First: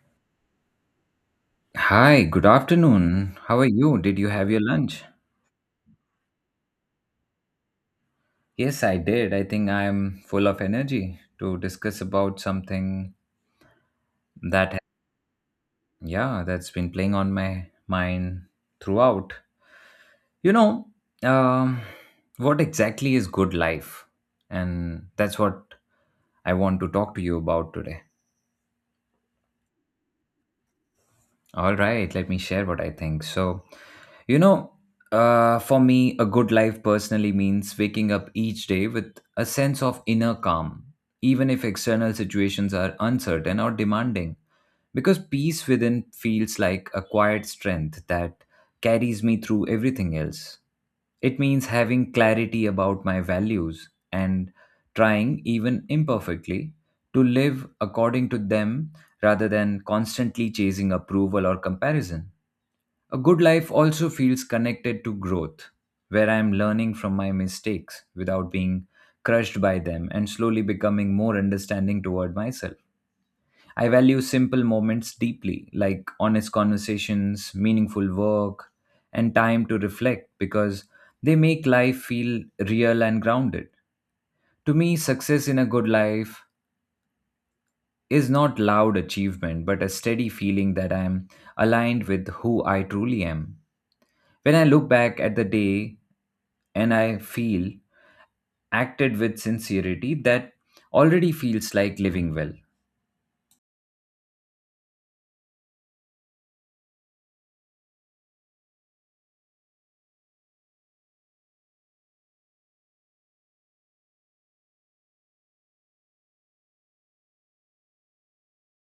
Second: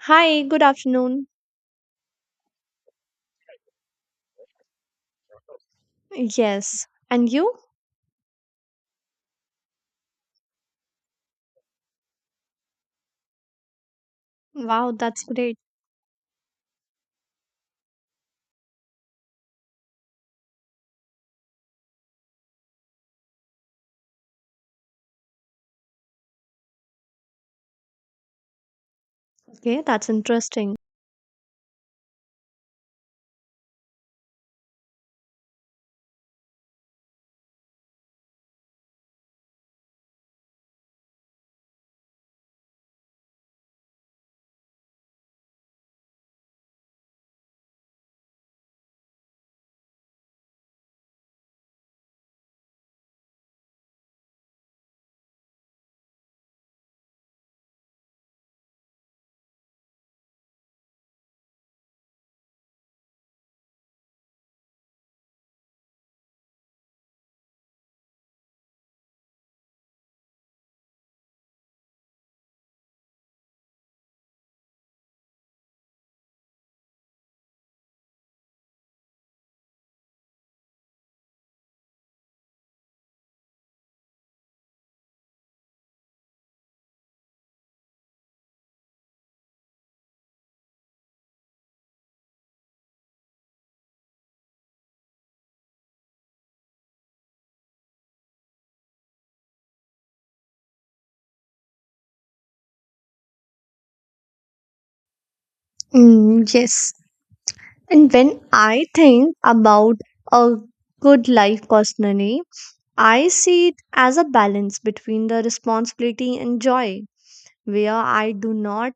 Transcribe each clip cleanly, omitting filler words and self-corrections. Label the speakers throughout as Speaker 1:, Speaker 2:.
Speaker 1: Hi, good afternoon.
Speaker 2: Hi, good afternoon. How are you? Did you have your lunch?
Speaker 1: Yes. And you?
Speaker 2: Yes, I did. I think I'm full of energy to discuss about something that,
Speaker 1: Wow, that's great.
Speaker 2: yeah, that's been playing on my mind throughout. You know, um, what exactly is good life? And that's what I want to talk to you about today.
Speaker 1: Okay, that's interesting.
Speaker 2: All right, let me share what I think. So, You know, for me, a good life personally means waking up each day with a sense of inner calm, even if external situations are uncertain or demanding. Because peace within feels like a quiet strength that carries me through everything else. It means having clarity about my values and trying, even imperfectly, to live according to them rather than constantly chasing approval or comparison. A good life also feels connected to growth, where I am learning from my mistakes without being crushed by them and slowly becoming more understanding toward myself. I value simple moments deeply, like honest conversations, meaningful work, and time to reflect because they make life feel real and grounded. To me, success in a good life is not loud achievement, but a steady feeling that I am aligned with who I truly am. When I look back at the day and I feel acted with sincerity, that already feels like living well.
Speaker 1: Mm, yes. And when I think about a good life personally, I see it as a balance between the responsibility and joy, where I do not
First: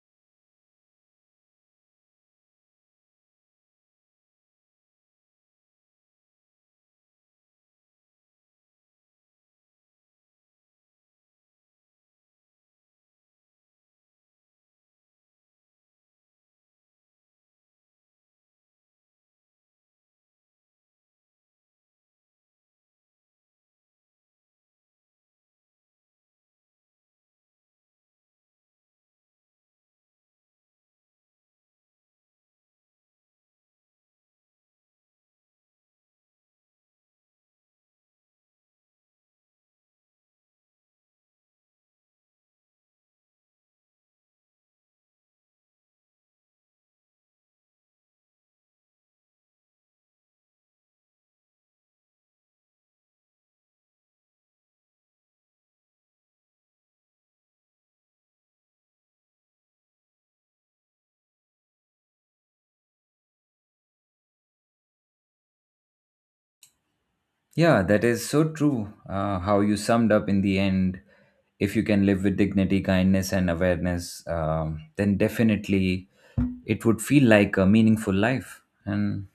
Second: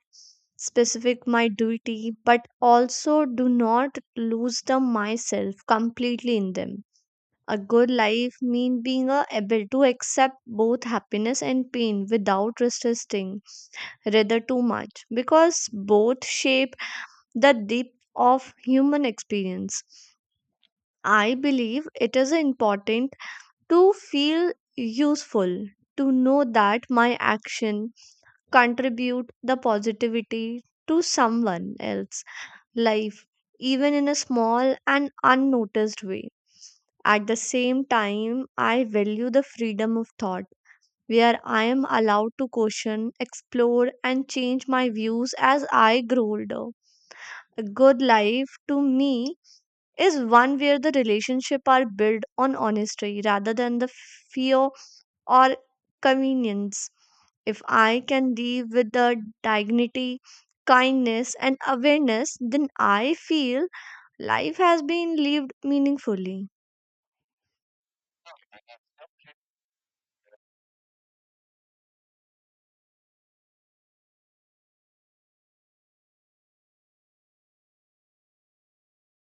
Speaker 1: specific my duty but also do not lose the myself completely in them. A good life means being able to accept both happiness and pain without resisting rather too much because both shape the depth of human experience. I believe it is important to feel useful, to know that my action contribute the positivity to someone else's life even in a small and unnoticed way. At the same time, I value the freedom of thought, where I am allowed to question, explore, and change my views as I grow older. A good life to me is one where the relationships are built on honesty rather than the fear or convenience. If I can live with the dignity, kindness, and awareness, then I feel life has been lived meaningfully.
Speaker 2: Yeah, that is so true. How you summed up in the end, if you can live with dignity, kindness, and awareness, then definitely it would feel like a meaningful life. And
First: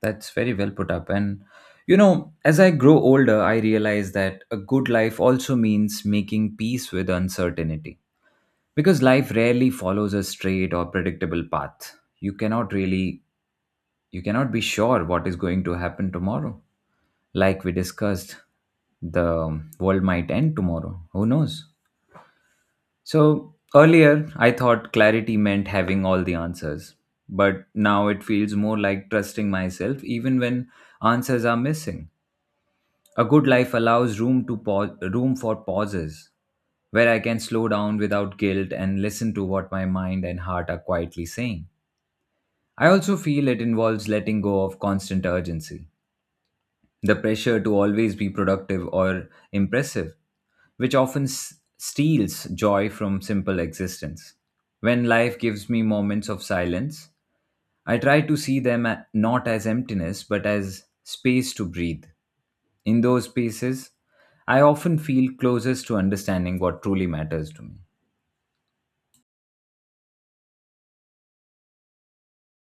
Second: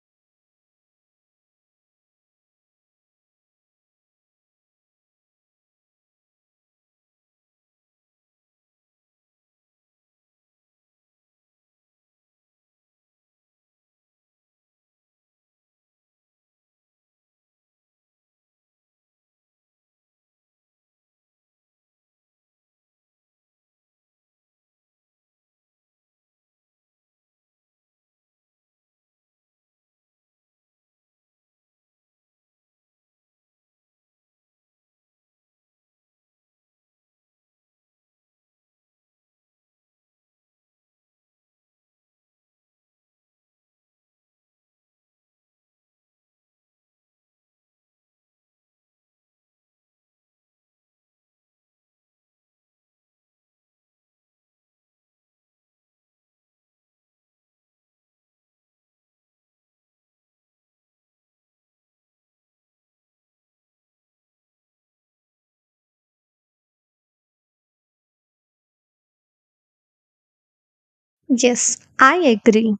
Speaker 2: that's very well put up. And, as I grow older, I realize that a good life also means making peace with uncertainty because life rarely follows a straight or predictable path. You cannot really you cannot be sure what is going to happen tomorrow. Like we discussed, the world might end tomorrow. Who knows? So earlier, I thought clarity meant having all the answers, but now it feels more like trusting myself even when answers are missing. A good life allows room to pause, room for pauses where I can slow down without guilt and listen to what my mind and heart are quietly saying. I also feel it involves letting go of constant urgency, the pressure to always be productive or impressive, which often steals joy from simple existence. When life gives me moments of silence, I try to see them not as emptiness but as space to breathe in those spaces, I often feel closest to understanding what truly matters to me.
Speaker 1: Yes, I agree.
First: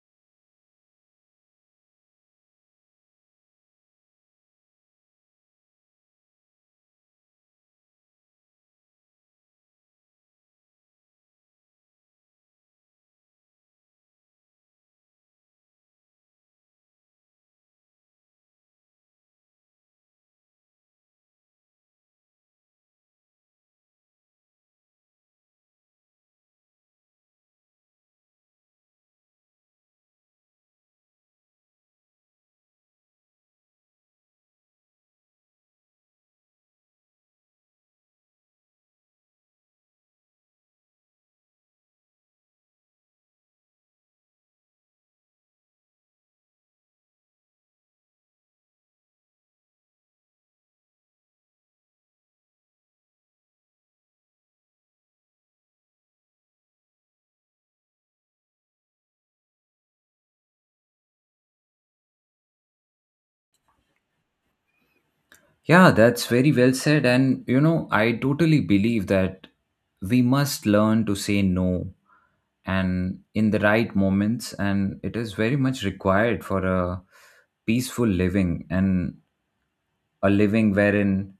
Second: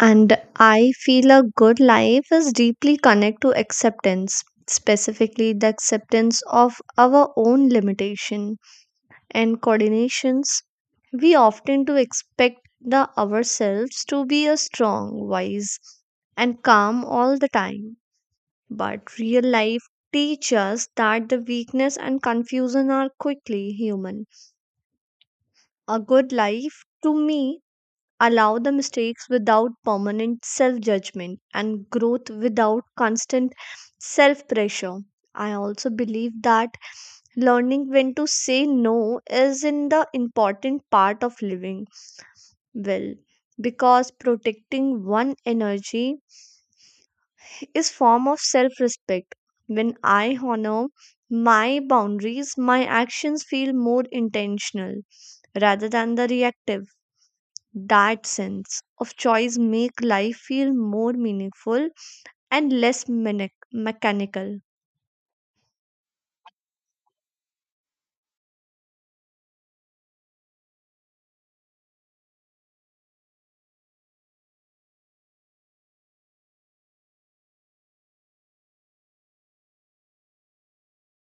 Speaker 1: And I feel a good life is deeply connected to acceptance, specifically the acceptance of our own limitation and coordinations. We often do expect the ourselves to be a strong, wise, and calm all the time. But real life teaches us that the weakness and confusion are quickly human. A good life to me allow the mistakes without permanent self judgment and growth without constant self pressure. I also believe that learning when to say no is in the important part of living well because protecting one energy is form of self respect. When I honor my boundaries, my actions feel more intentional rather than the reactive. That sense of choice make life feel more meaningful and less mechanical.
Speaker 2: Yeah, that's very well said. And, I totally believe that we must learn to say no and in the right moments. And it is very much required for a peaceful living and a living wherein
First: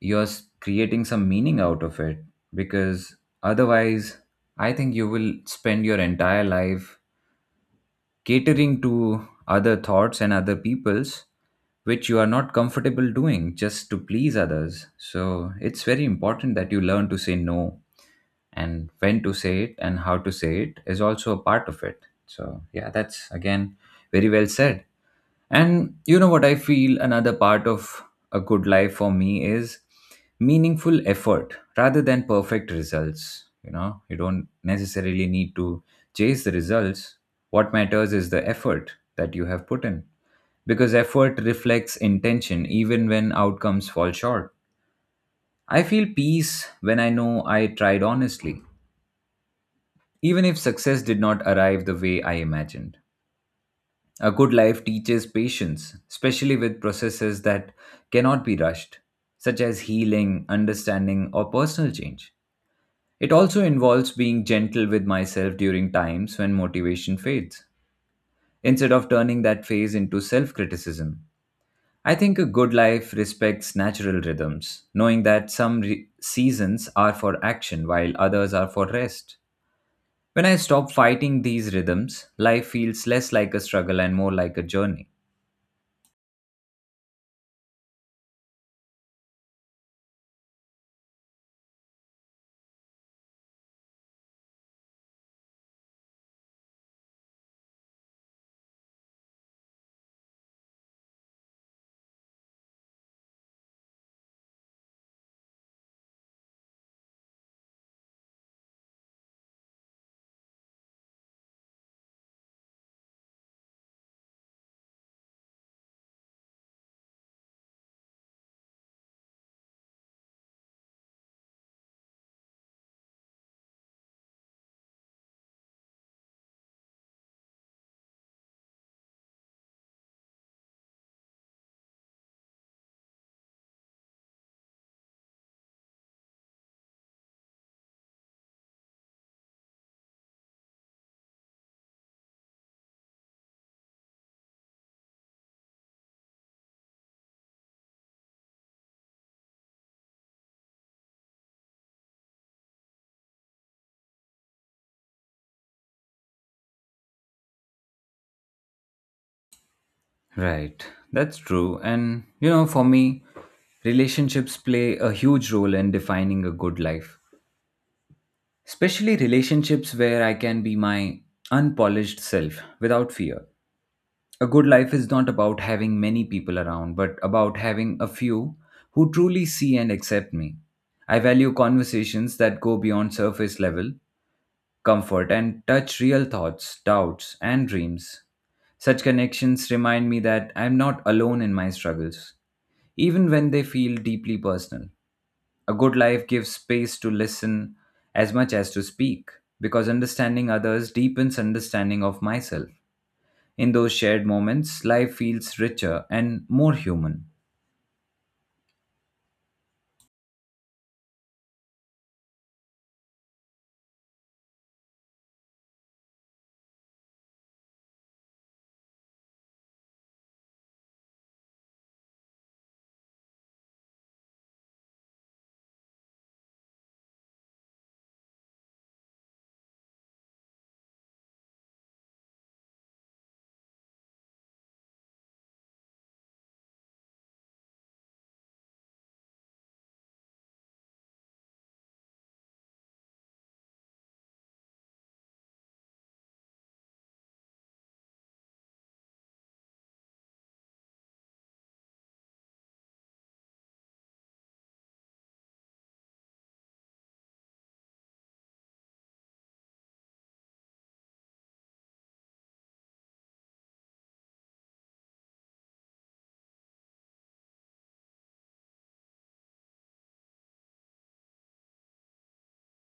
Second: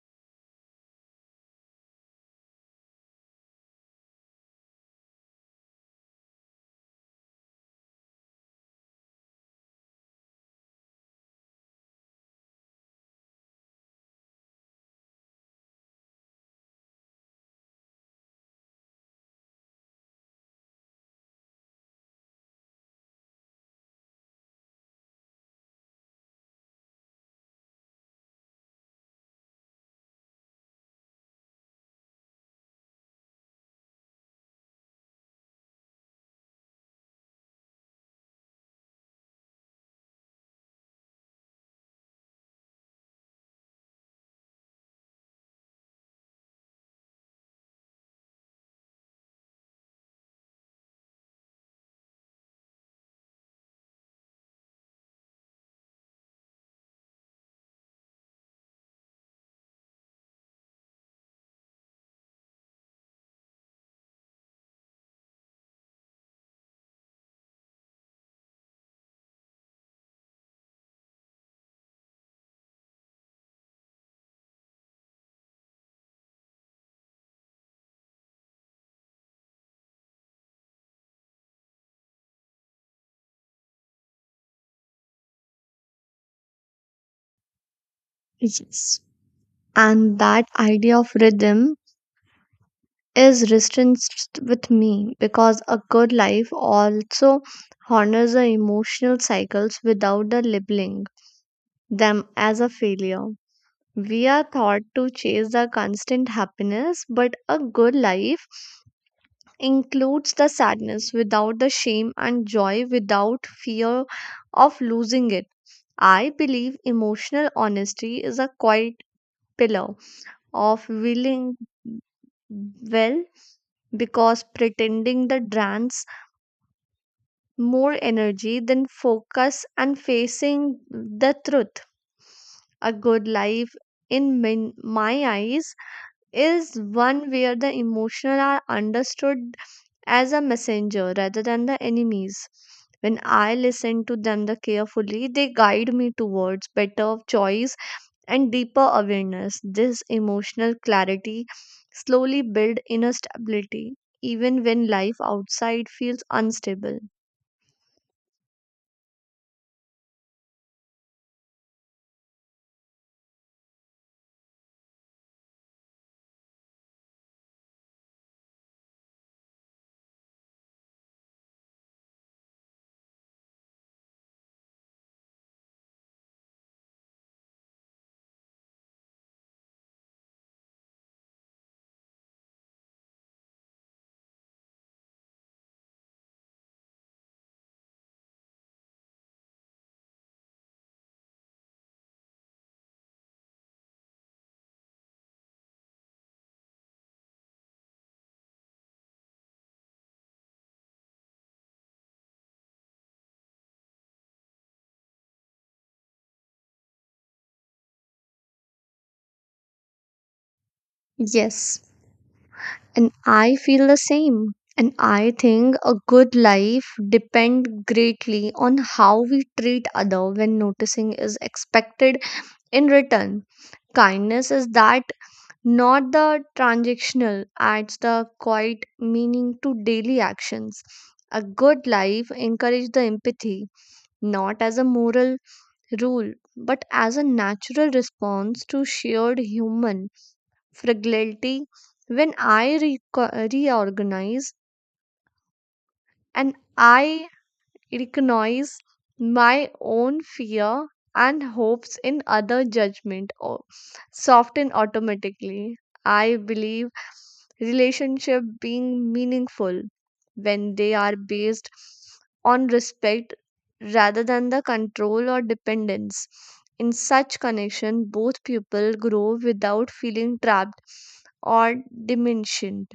Speaker 2: you're creating some meaning out of it. Because otherwise, I think you will spend your entire life catering to other thoughts and other people's which you are not comfortable doing just to please others so it's very important that you learn to say no and when to say it and how to say it is also a part of it so yeah, that's again very well said. And you know what I feel another part of a good life for me is meaningful effort rather than perfect results. You know, you don't necessarily need to chase the results. What matters is the effort that you have put in because effort reflects intention even when outcomes fall short. I feel peace when I know I tried honestly, even if success did not arrive the way I imagined. A good life teaches patience, especially with processes that cannot be rushed, such as healing, understanding, or personal change. It also involves being gentle with myself during times when motivation fades, instead of turning that phase into self criticism. I think a good life respects natural rhythms, knowing that some seasons are for action while others are for rest. When I stop fighting these rhythms, life feels less like a struggle and more like a journey.
Speaker 1: Yes. And that idea of rhythm is restricted with me because a good life also honors the emotional cycles without the labeling them as a failure. We are taught to chase the constant happiness, but a good life includes the sadness without the shame and joy without fear of losing it. I believe emotional honesty is a quiet pillar of willing well because pretending the drains more energy than focus and facing the truth. A good life, in my eyes, is one where the emotional are understood as a messenger rather than the enemies. When I listen to them the carefully, they guide me towards better choice and deeper awareness. This emotional clarity slowly build inner stability, even when life outside feels unstable.
Speaker 2: Right, that's true. And for me, relationships play a huge role in defining a good life, especially relationships where I can be my unpolished self without fear. A good life is not about having many people around, but about having a few who truly see and accept me. I value conversations that go beyond surface level comfort and touch real thoughts, doubts, and dreams. Such connections remind me that I am not alone in my struggles, even when they feel deeply personal. A good life gives space to listen as much as to speak, because understanding others deepens understanding of myself. In those shared moments, life feels richer and more human.
Speaker 1: Yes, and I feel the same. And I think a good life depends greatly on how we treat other when noticing is expected in return. Kindness is that not the transactional adds the quiet meaning to daily actions. A good life encourages the empathy not as a moral rule but as a natural response to shared human fragility. When I reorganize and I, it ignores my own fear and hopes in other judgment or soften automatically. I believe relationship being meaningful when they are based on respect rather than the control or dependence. In such connection both people grow without feeling trapped or diminished.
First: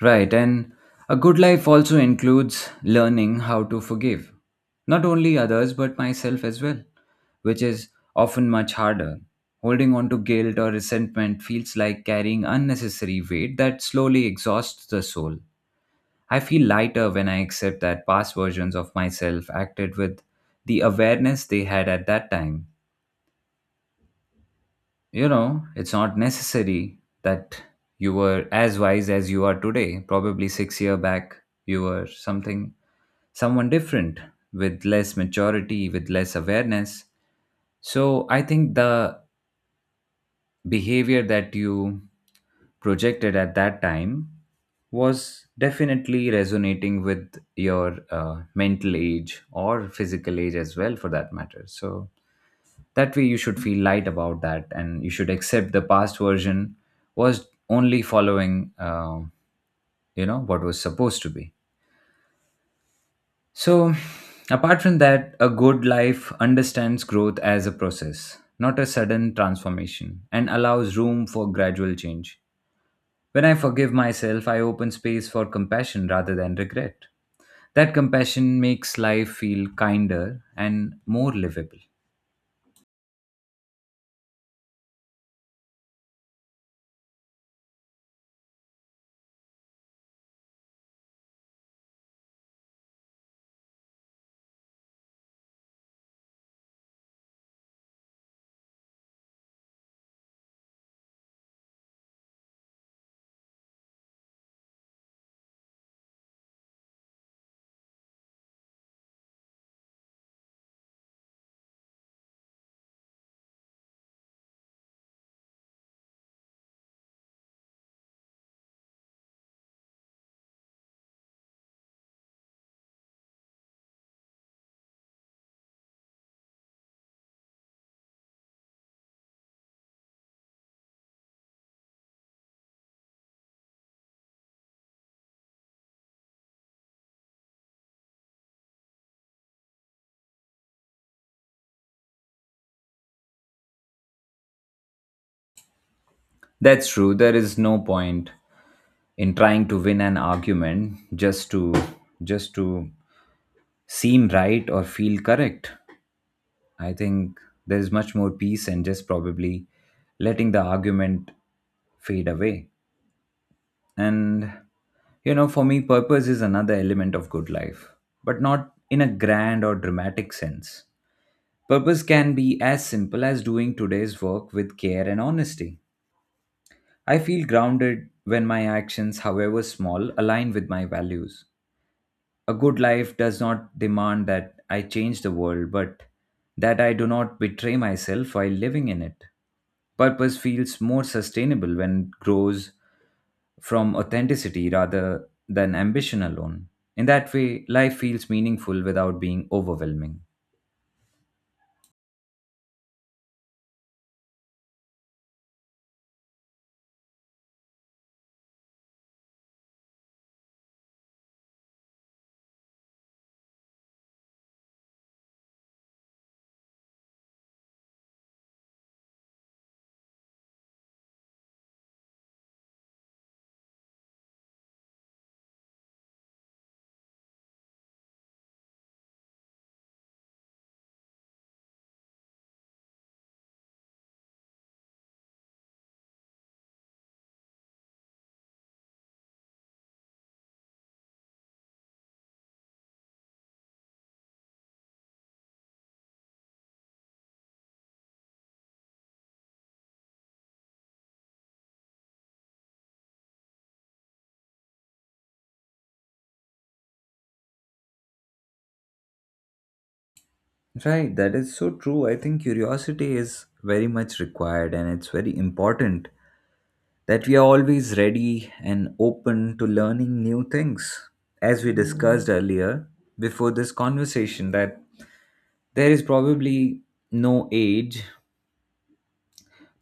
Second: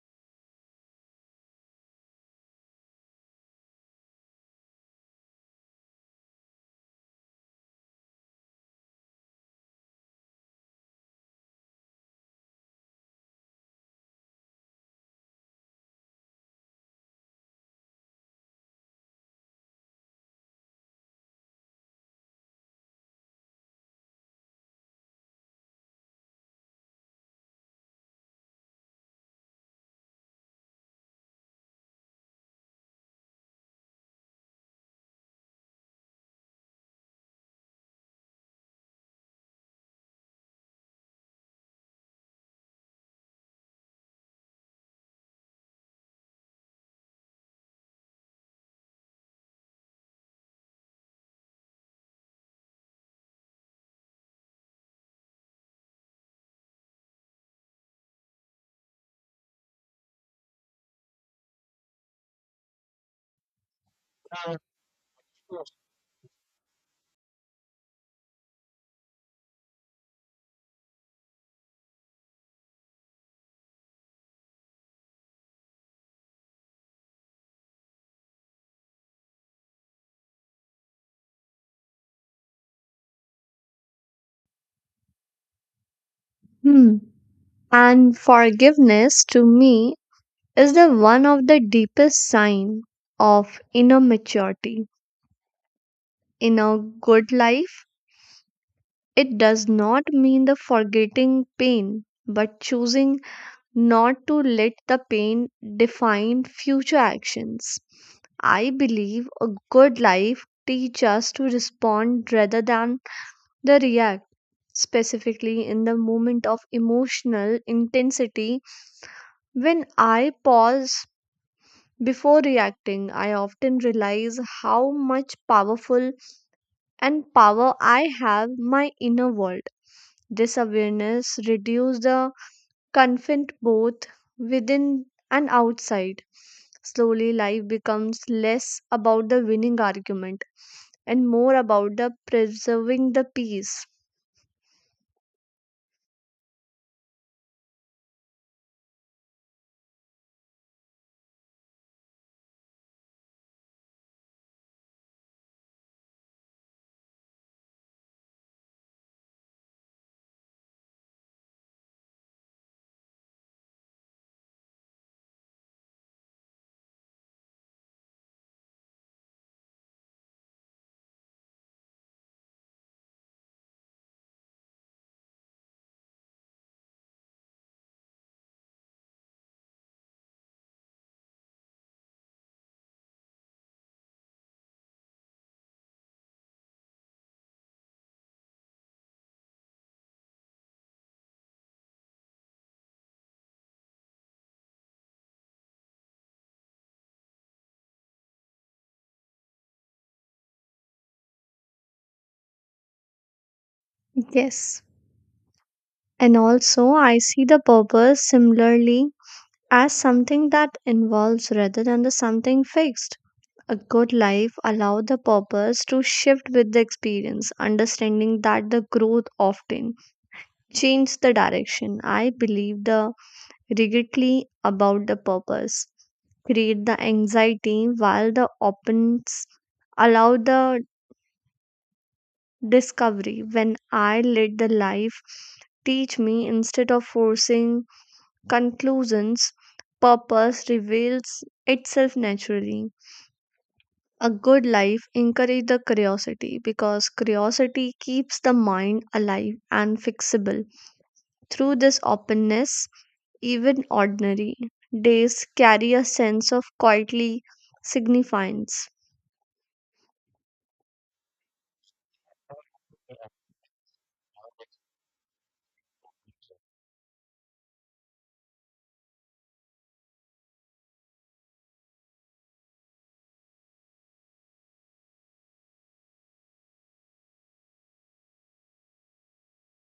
Speaker 2: Right, and a good life also includes learning how to forgive, not only others but myself as well, which is often much harder. Holding on to guilt or resentment feels like carrying unnecessary weight that slowly exhausts the soul. I feel lighter when I accept that past versions of myself acted with the awareness they had at that time. It's not necessary that you were as wise as you are today. Probably 6 year back, you were something, someone different with less maturity, with less awareness. So I think the behavior that you projected at that time was definitely resonating with your mental age or physical age as well, for that matter. So that way, you should feel light about that, and you should accept the past version was only following, what was supposed to be. So, apart from that, a good life understands growth as a process, not a sudden transformation, and allows room for gradual change. When I forgive myself, I open space for compassion rather than regret. That compassion makes life feel kinder and more livable.
Speaker 1: Hmm. And forgiveness to me is the one of the deepest sign of inner maturity. In a good life, it does not mean the forgetting pain, but choosing not to let the pain define future actions. I believe a good life teaches us to respond rather than the react. Specifically, in the moment of emotional intensity, when I pause before reacting, I often realize how much powerful and power I have my inner world. This awareness reduces the conflict both within and outside. Slowly, life becomes less about the winning argument and more about the preserving the peace.
Speaker 2: That's true, there is no point in trying to win an argument just to seem right or feel correct. I think there is much more peace in just probably letting the argument fade away. And for me purpose is another element of good life, but not in a grand or dramatic sense. Purpose can be as simple as doing today's work with care and honesty. I feel grounded when my actions, however small, align with my values. A good life does not demand that I change the world, but that I do not betray myself while living in it. Purpose feels more sustainable when it grows from authenticity rather than ambition alone. In that way, life feels meaningful without being overwhelming.
Speaker 1: Yes. And also, I see the purpose similarly as something that involves rather than the something fixed. A good life allows the purpose to shift with the experience, understanding that the growth often changes the direction. I believe the rigidly about the purpose create the anxiety while the opens allow the discovery. When I let the life teach me instead of forcing conclusions, purpose reveals itself naturally. A good life encourages the curiosity because curiosity keeps the mind alive and fixable. Through this openness, even ordinary days carry a sense of quietly significance.
Speaker 2: Right, that is so true. I think curiosity is very much required and it's very important that we are always ready and open to learning new things. As we discussed earlier before this conversation, that there is probably no age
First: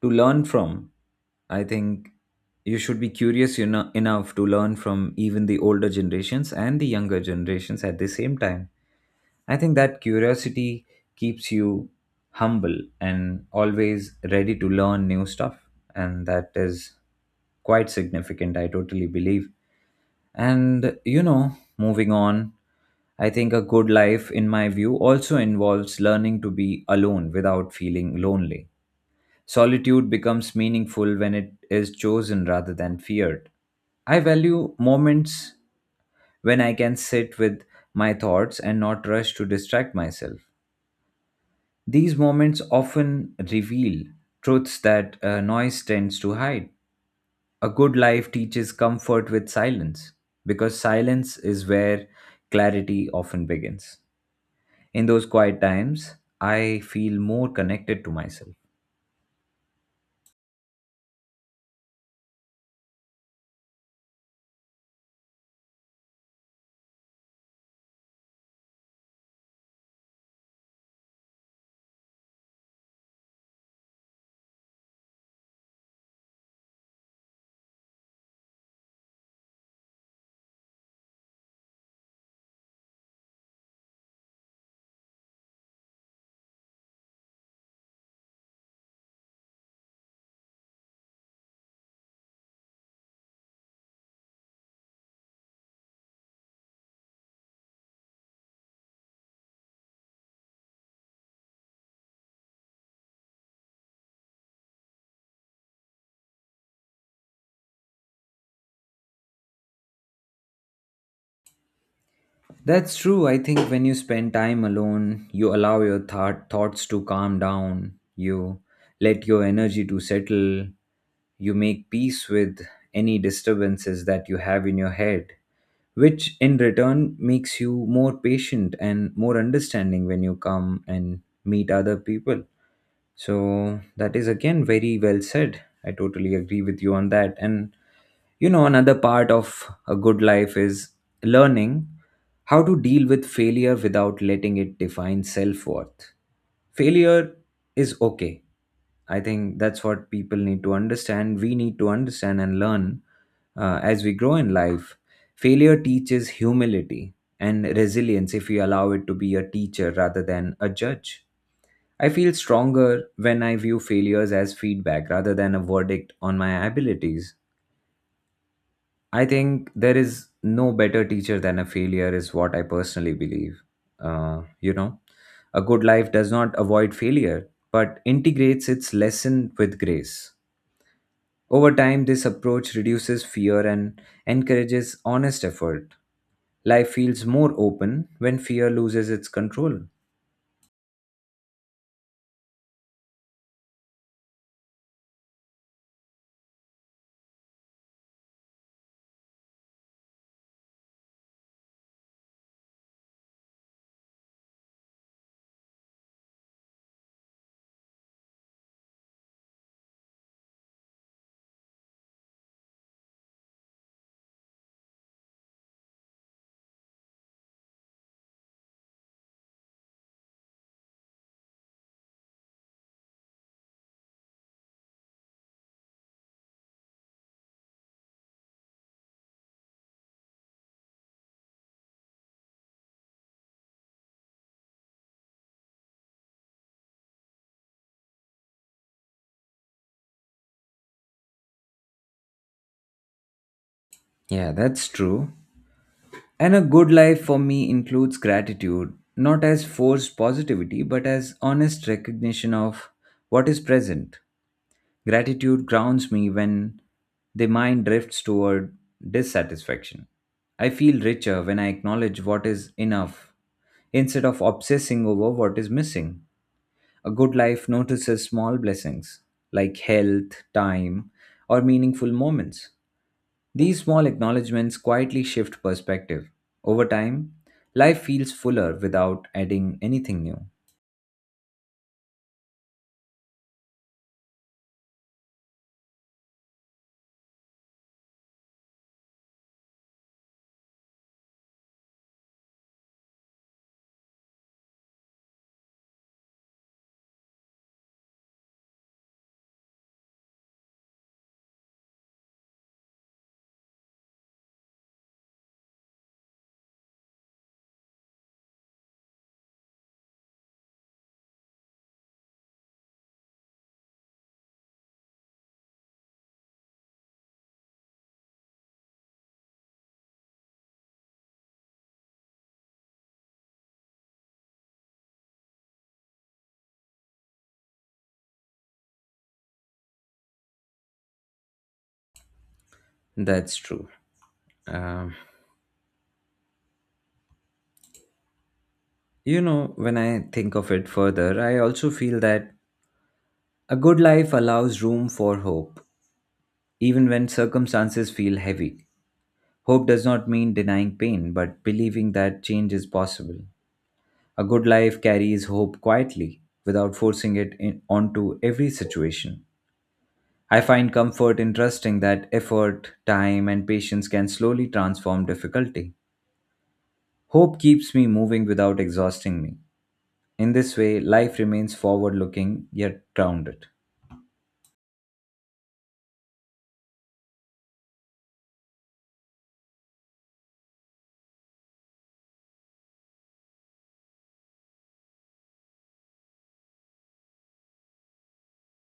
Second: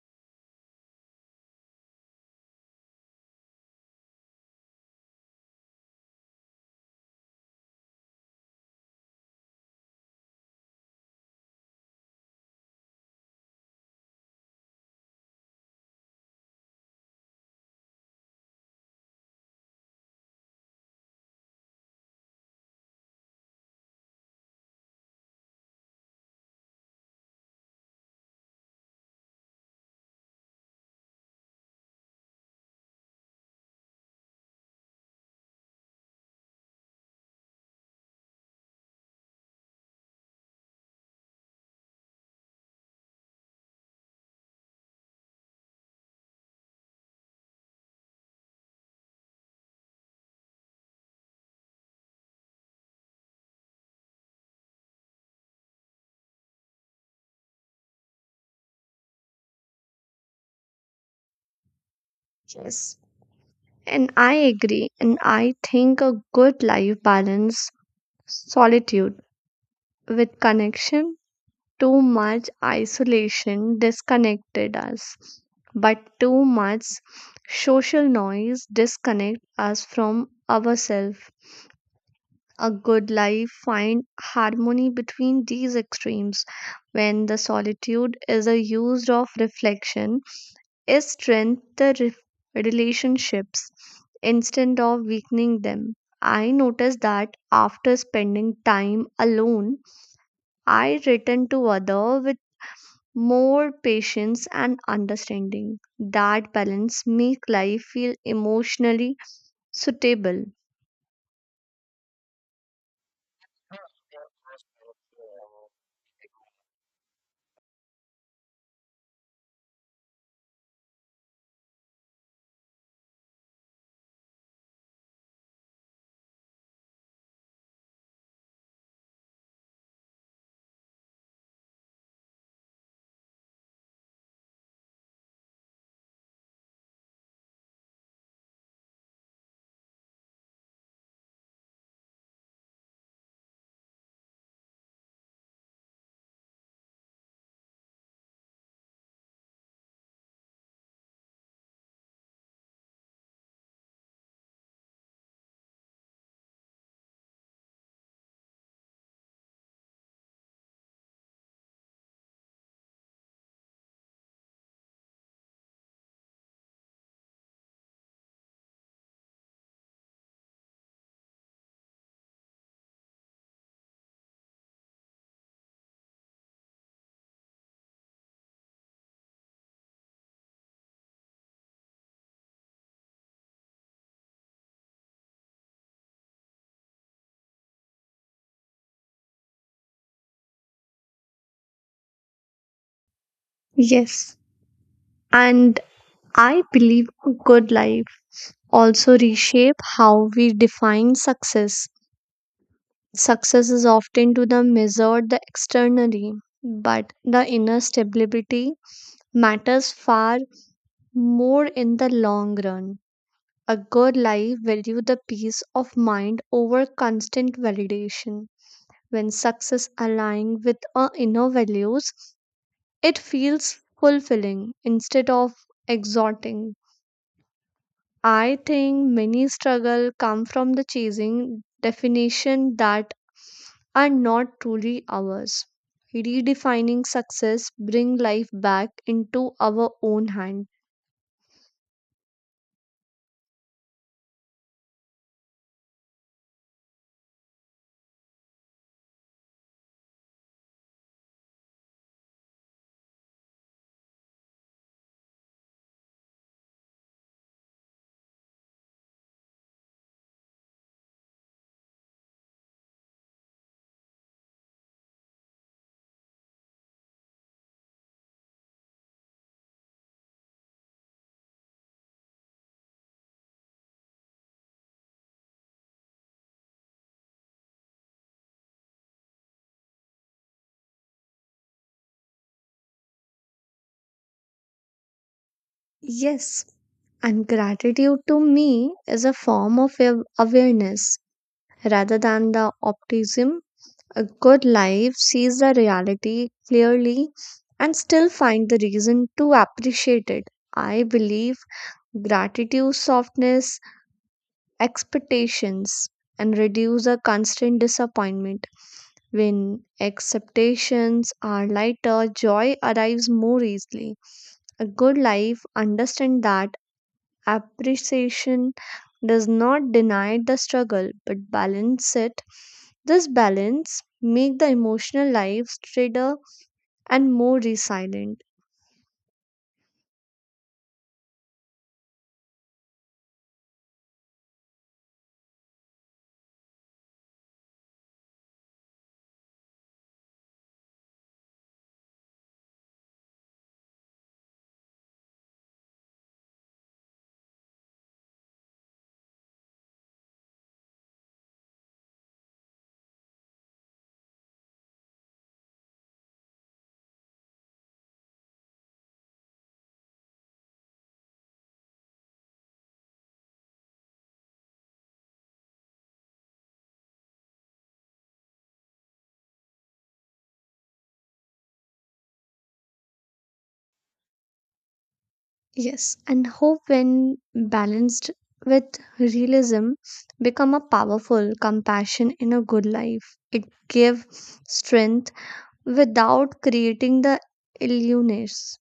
Speaker 2: to learn from. I think you should be curious enough to learn from even the older generations and the younger generations at the same time. I think that curiosity keeps you humble and always ready to learn new stuff. And that is quite significant, I totally believe. And, moving on, I think a good life, in my view, also involves learning to be alone without feeling lonely. Solitude becomes meaningful when it is chosen rather than feared. I value moments when I can sit with my thoughts and not rush to distract myself. These moments often reveal truths that noise tends to hide. A good life teaches comfort with silence, because silence is where clarity often begins. In those quiet times, I feel more connected to myself.
Speaker 1: Yes. And I agree, and I think a good life balance solitude with connection. Too much isolation disconnected us, but too much social noise disconnect us from ourselves. A good life find harmony between these extremes. When the solitude is a use of reflection it strengthens the relationships instead of weakening them. I noticed that after spending time alone, I return to other with more patience and understanding. That balance make life feel emotionally suitable.
Speaker 2: That's true. I think when you spend time alone, you allow your thoughts to calm down. You let your energy to settle. You make peace with any disturbances that you have in your head, which in return makes you more patient and more understanding when you come and meet other people. So that is again very well said. I totally agree with you on that. And another part of a good life is learning how to deal with failure without letting it define self worth. Failure is okay. I think that's what people need to understand. We need to understand and learn as we grow in life. Failure teaches humility and resilience if we allow it to be a teacher rather than a judge. I feel stronger when I view failures as feedback rather than a verdict on my abilities. I think there is no better teacher than a failure, is what I personally believe. Uh, you know, a good life does not avoid failure, but integrates its lesson with grace. Over time, this approach reduces fear and encourages honest effort. Life feels more open when fear loses its control.
Speaker 1: Yes, and I believe a good life also reshape how we define success. Success is often to the measured the externally, but the inner stability matters far more in the long run. A good life value the peace of mind over constant validation. When success aligns with our inner values, it feels fulfilling instead of exhorting. I think many struggle come from the chasing definition that are not truly ours. Redefining success bring life back into our own hand.
Speaker 2: Yeah, that's true. And a good life for me includes gratitude, not as forced positivity, but as honest recognition of what is present. Gratitude grounds me when the mind drifts toward dissatisfaction. I feel richer when I acknowledge what is enough instead of obsessing over what is missing. A good life notices small blessings like health, time, or meaningful moments. These small acknowledgments quietly shift perspective. Over time, life feels fuller without adding anything new.
Speaker 1: Yes, and gratitude to me is a form of awareness rather than the optimism. A good life sees the reality clearly and still find the reason to appreciate it. I believe gratitude softness, expectations and reduce a constant disappointment. When expectations are lighter, joy arrives more easily. A good life understands that appreciation does not deny the struggle but balance it. This balance make the emotional life straighter and more resilient.
Speaker 2: That's true. Um, you know, when I think of it further, I also feel that a good life allows room for hope, even when circumstances feel heavy. Hope does not mean denying pain, but believing that change is possible. A good life carries hope quietly, without forcing it in, onto every situation. I find comfort in trusting that effort, time, and patience can slowly transform difficulty. Hope keeps me moving without exhausting me. In this way, life remains forward looking yet grounded.
Speaker 1: Yes, and hope when balanced with realism become a powerful compassion in a good life. It give strength without creating the illness.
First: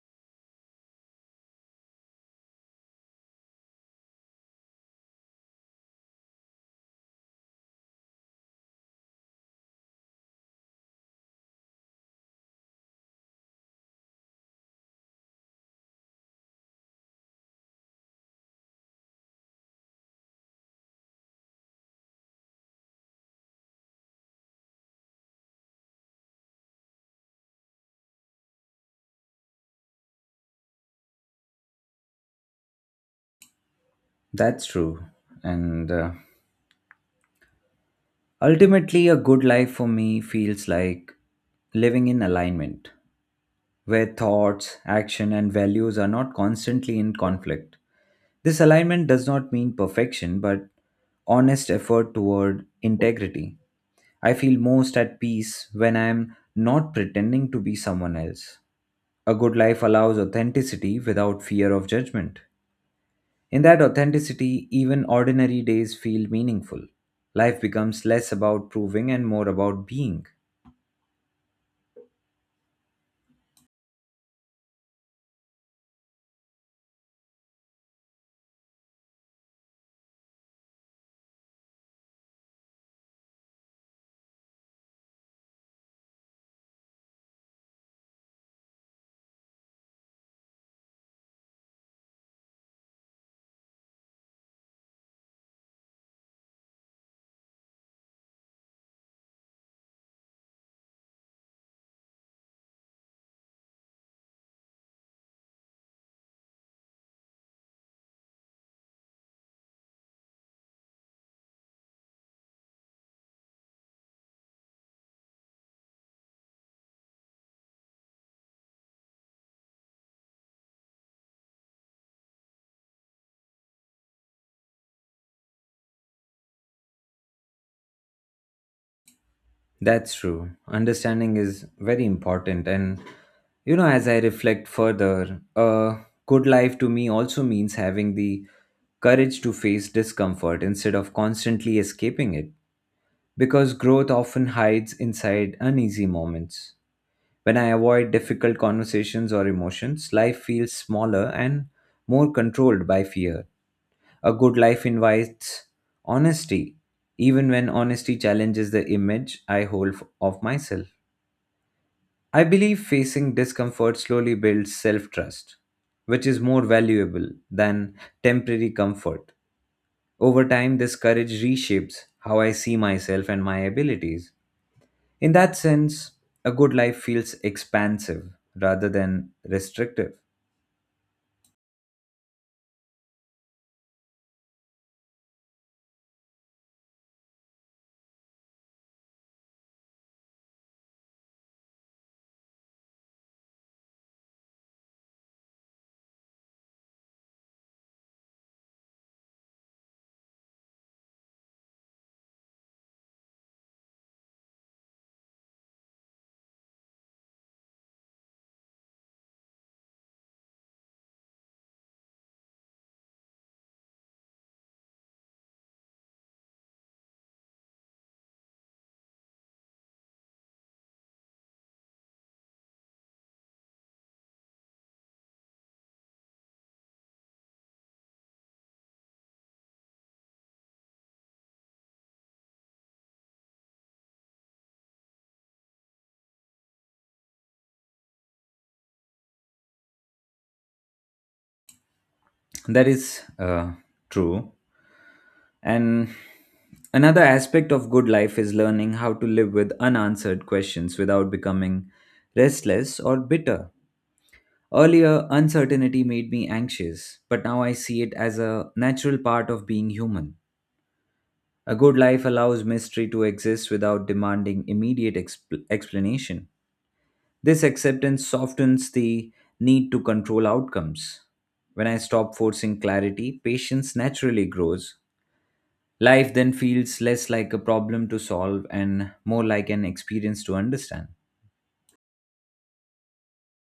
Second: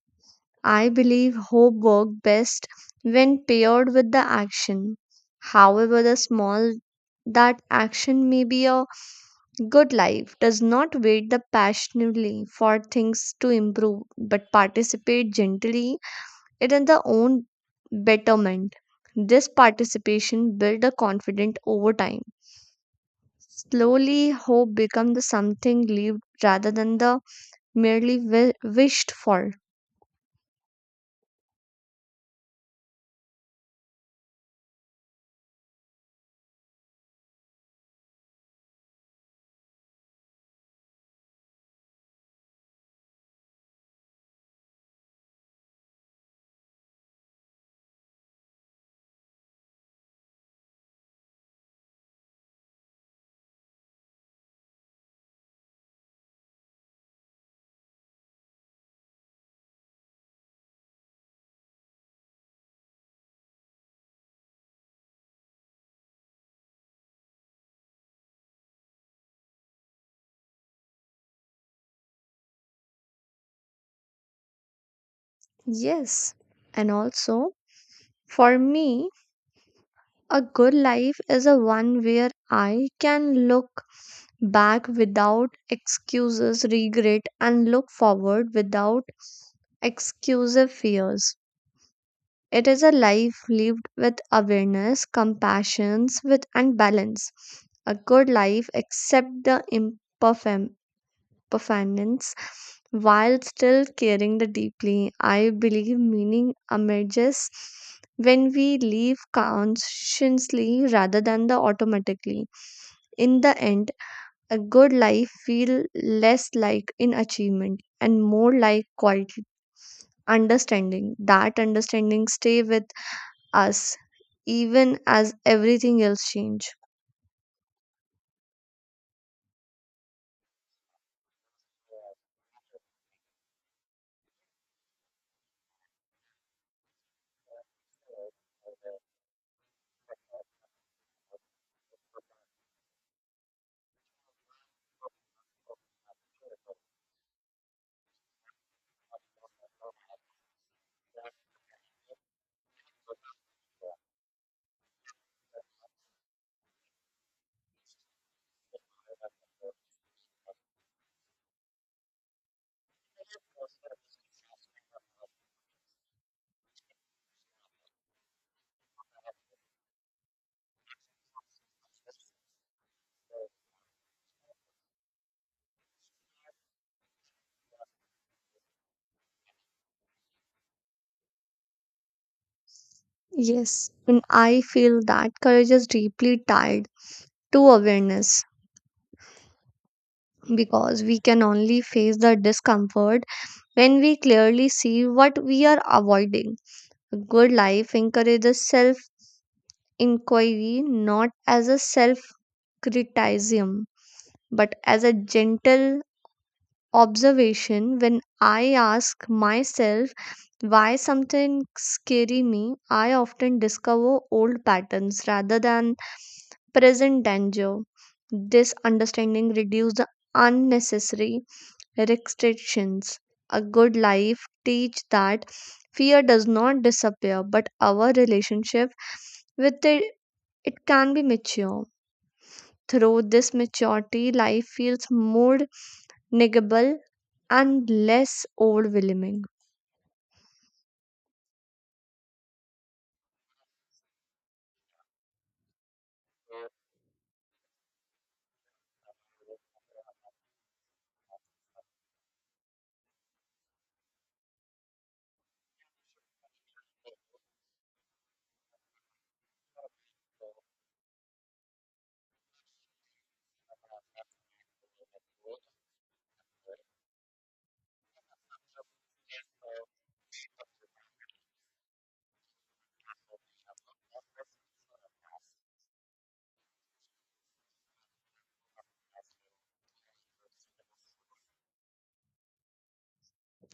Speaker 1: I believe hope works best when paired with the action. However, the small that action may be, a good life does not wait the passionately for things to improve but participate gently it in the own betterment. This participation builds a confident over time. Slowly, hope becomes the something lived rather than the wished for.
Speaker 2: That's true. And ultimately, a good life for me feels like living in alignment where thoughts, action, and values are not constantly in conflict. This alignment does not mean perfection, but honest effort toward integrity. I feel most at peace when I am not pretending to be someone else. A good life allows authenticity without fear of judgment. In that authenticity, even ordinary days feel meaningful. Life becomes less about proving and more about being.
Speaker 1: Yes, and also, for me, a good life is a one where I can look back without excuses, regret, and look forward without exclusive fears. It is a life lived with awareness, compassion, with and balance. A good life accepts the imperfem performance while still caring the deeply. I believe meaning emerges when we live consciously rather than the automatically. In the end, a good life feels less like in achievement and more like quiet understanding. That understanding stay with us even as everything else change.
Speaker 2: That's true. Understanding is very important. And, you know, as I reflect further, a good life to me also means having the courage to face discomfort instead of constantly escaping it, because growth often hides inside uneasy moments. When I avoid difficult conversations or emotions, life feels smaller and more controlled by fear. A good life invites honesty, even when honesty challenges the image I hold of myself. I believe facing discomfort slowly builds self trust, which is more valuable than temporary comfort. Over time, this courage reshapes how I see myself and my abilities. In that sense, a good life feels expansive rather than restrictive.
Speaker 1: Yes, and I feel that courage is deeply tied to awareness, because we can only face the discomfort when we clearly see what we are avoiding. A good life encourages self inquiry not as a self criticism but as a gentle observation. When I ask myself why something scary me, I often discover old patterns rather than present danger. This understanding reduces the unnecessary restrictions. A good life teach that fear does not disappear, but our relationship with it, it can be mature. Through this maturity, life feels more navigable and less overwhelming.
Speaker 2: That is true. And another aspect of good life is learning how to live with unanswered questions without becoming restless or bitter. Earlier, uncertainty made me anxious, but now I see it as a natural part of being human. A good life allows mystery to exist without demanding immediate explanation. This acceptance softens the need to control outcomes. When I stop forcing clarity, patience naturally grows. Life then feels less like a problem to solve and more like an experience to understand.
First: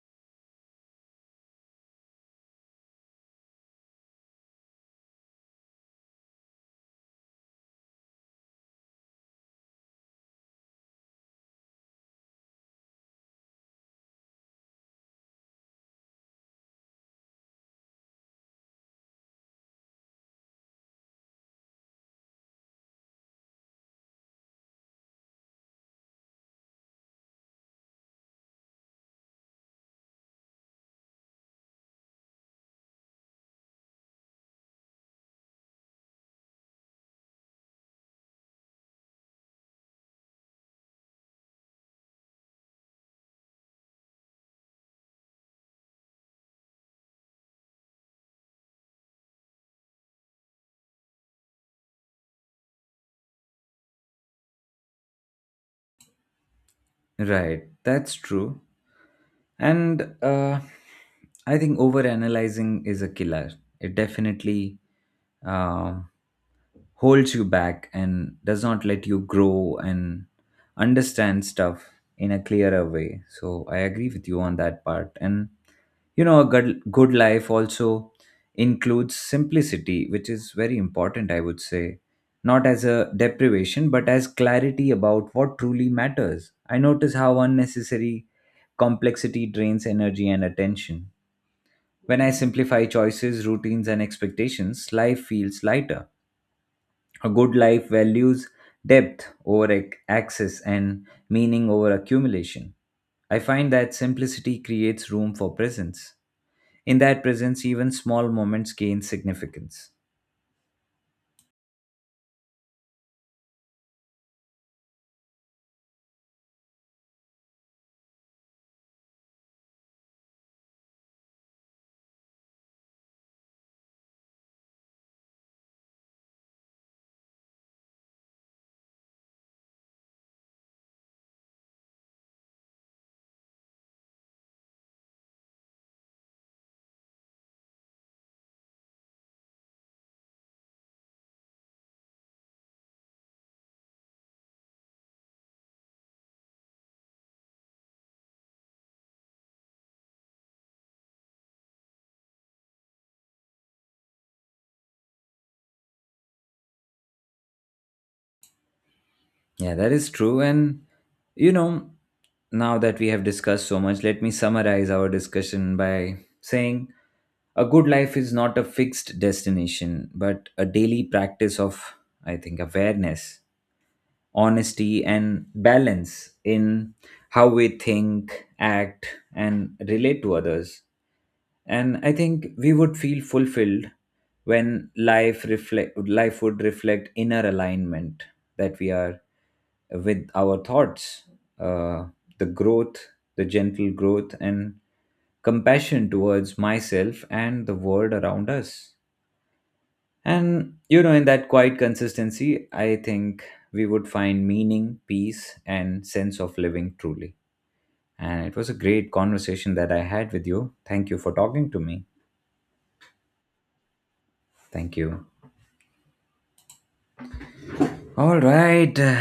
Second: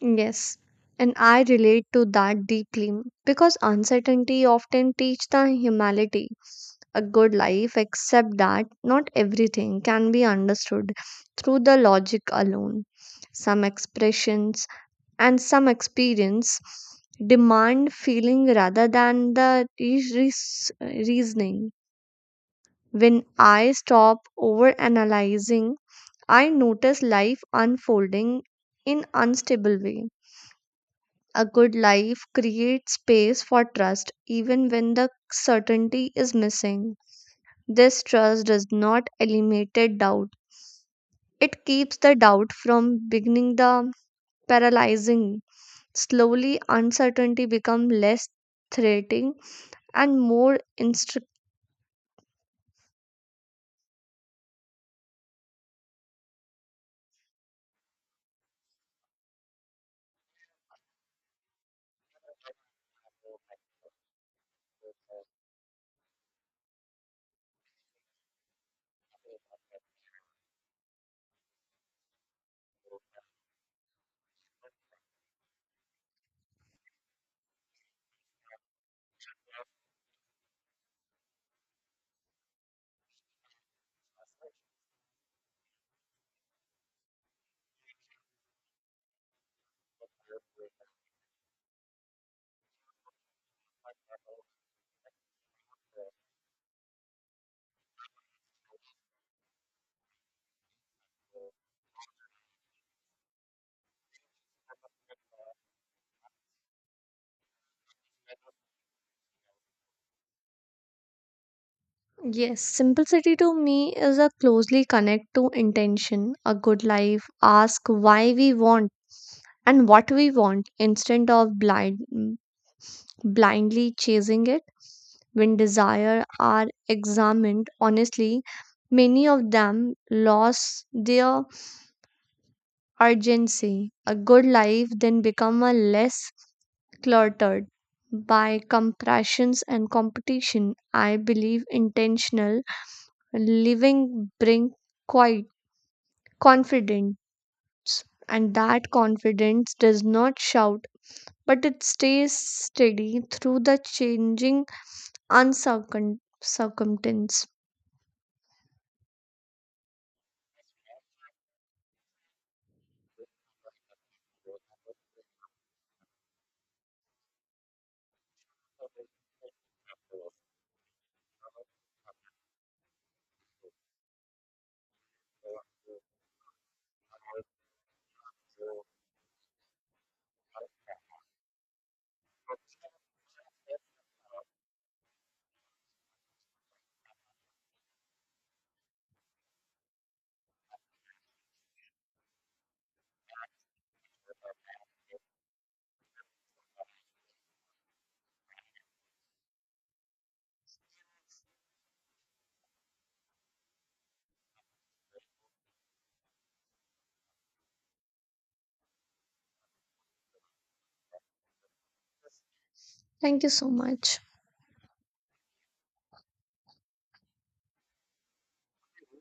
Speaker 1: Yes, and I relate to that deeply because uncertainty often teach the humility. A good life, except that not everything can be understood through the logic alone. Some expressions and some experience demand feeling rather than the reasoning. When I stop over analyzing, I notice life unfolding in unstable way. A good life creates space for trust even when the certainty is missing. This trust does not eliminate doubt, it keeps the doubt from beginning the paralyzing. Slowly, uncertainty becomes less threatening and more instructive.
Speaker 2: Right, that's true. And I think overanalyzing is a killer. It definitely. um Holds you back and does not let you grow and understand stuff in a clearer way, so I agree with you on that part. And you know, a good life also includes simplicity, which is very important, I would say, not as a deprivation but as clarity about what truly matters. I notice how unnecessary complexity drains energy and attention. When I simplify choices, routines, and expectations, life feels lighter. A good life values depth over access and meaning over accumulation. I find that simplicity creates room for presence. In that presence, even small moments gain significance.
Speaker 1: Yes, simplicity to me is a closely connect to intention. A good life asks why we want and what we want instead of blindly chasing it. When desire are examined honestly, many of them lose their urgency. A good life then become a less cluttered by compressions and competition. I believe intentional living bring quite confidence and that confidence does not shout but it stays steady through the changing uncircum circumstance.
Speaker 2: Yeah, that is true. And, you know, now that we have discussed so much, let me summarize our discussion by saying a good life is not a fixed destination, but a daily practice of, I think, awareness, honesty, and balance in how we think, act, and relate to others. And I think we would feel fulfilled when life would reflect inner alignment that we are with our thoughts, uh, the growth, the gentle growth, and compassion towards myself and the world around us. And you know, in that quiet consistency, I think we would find meaning, peace, and sense of living truly. And it was a great conversation that I had with you. Thank you for talking to me.
Speaker 1: Thank you so much.
Speaker 2: Thank you. All right.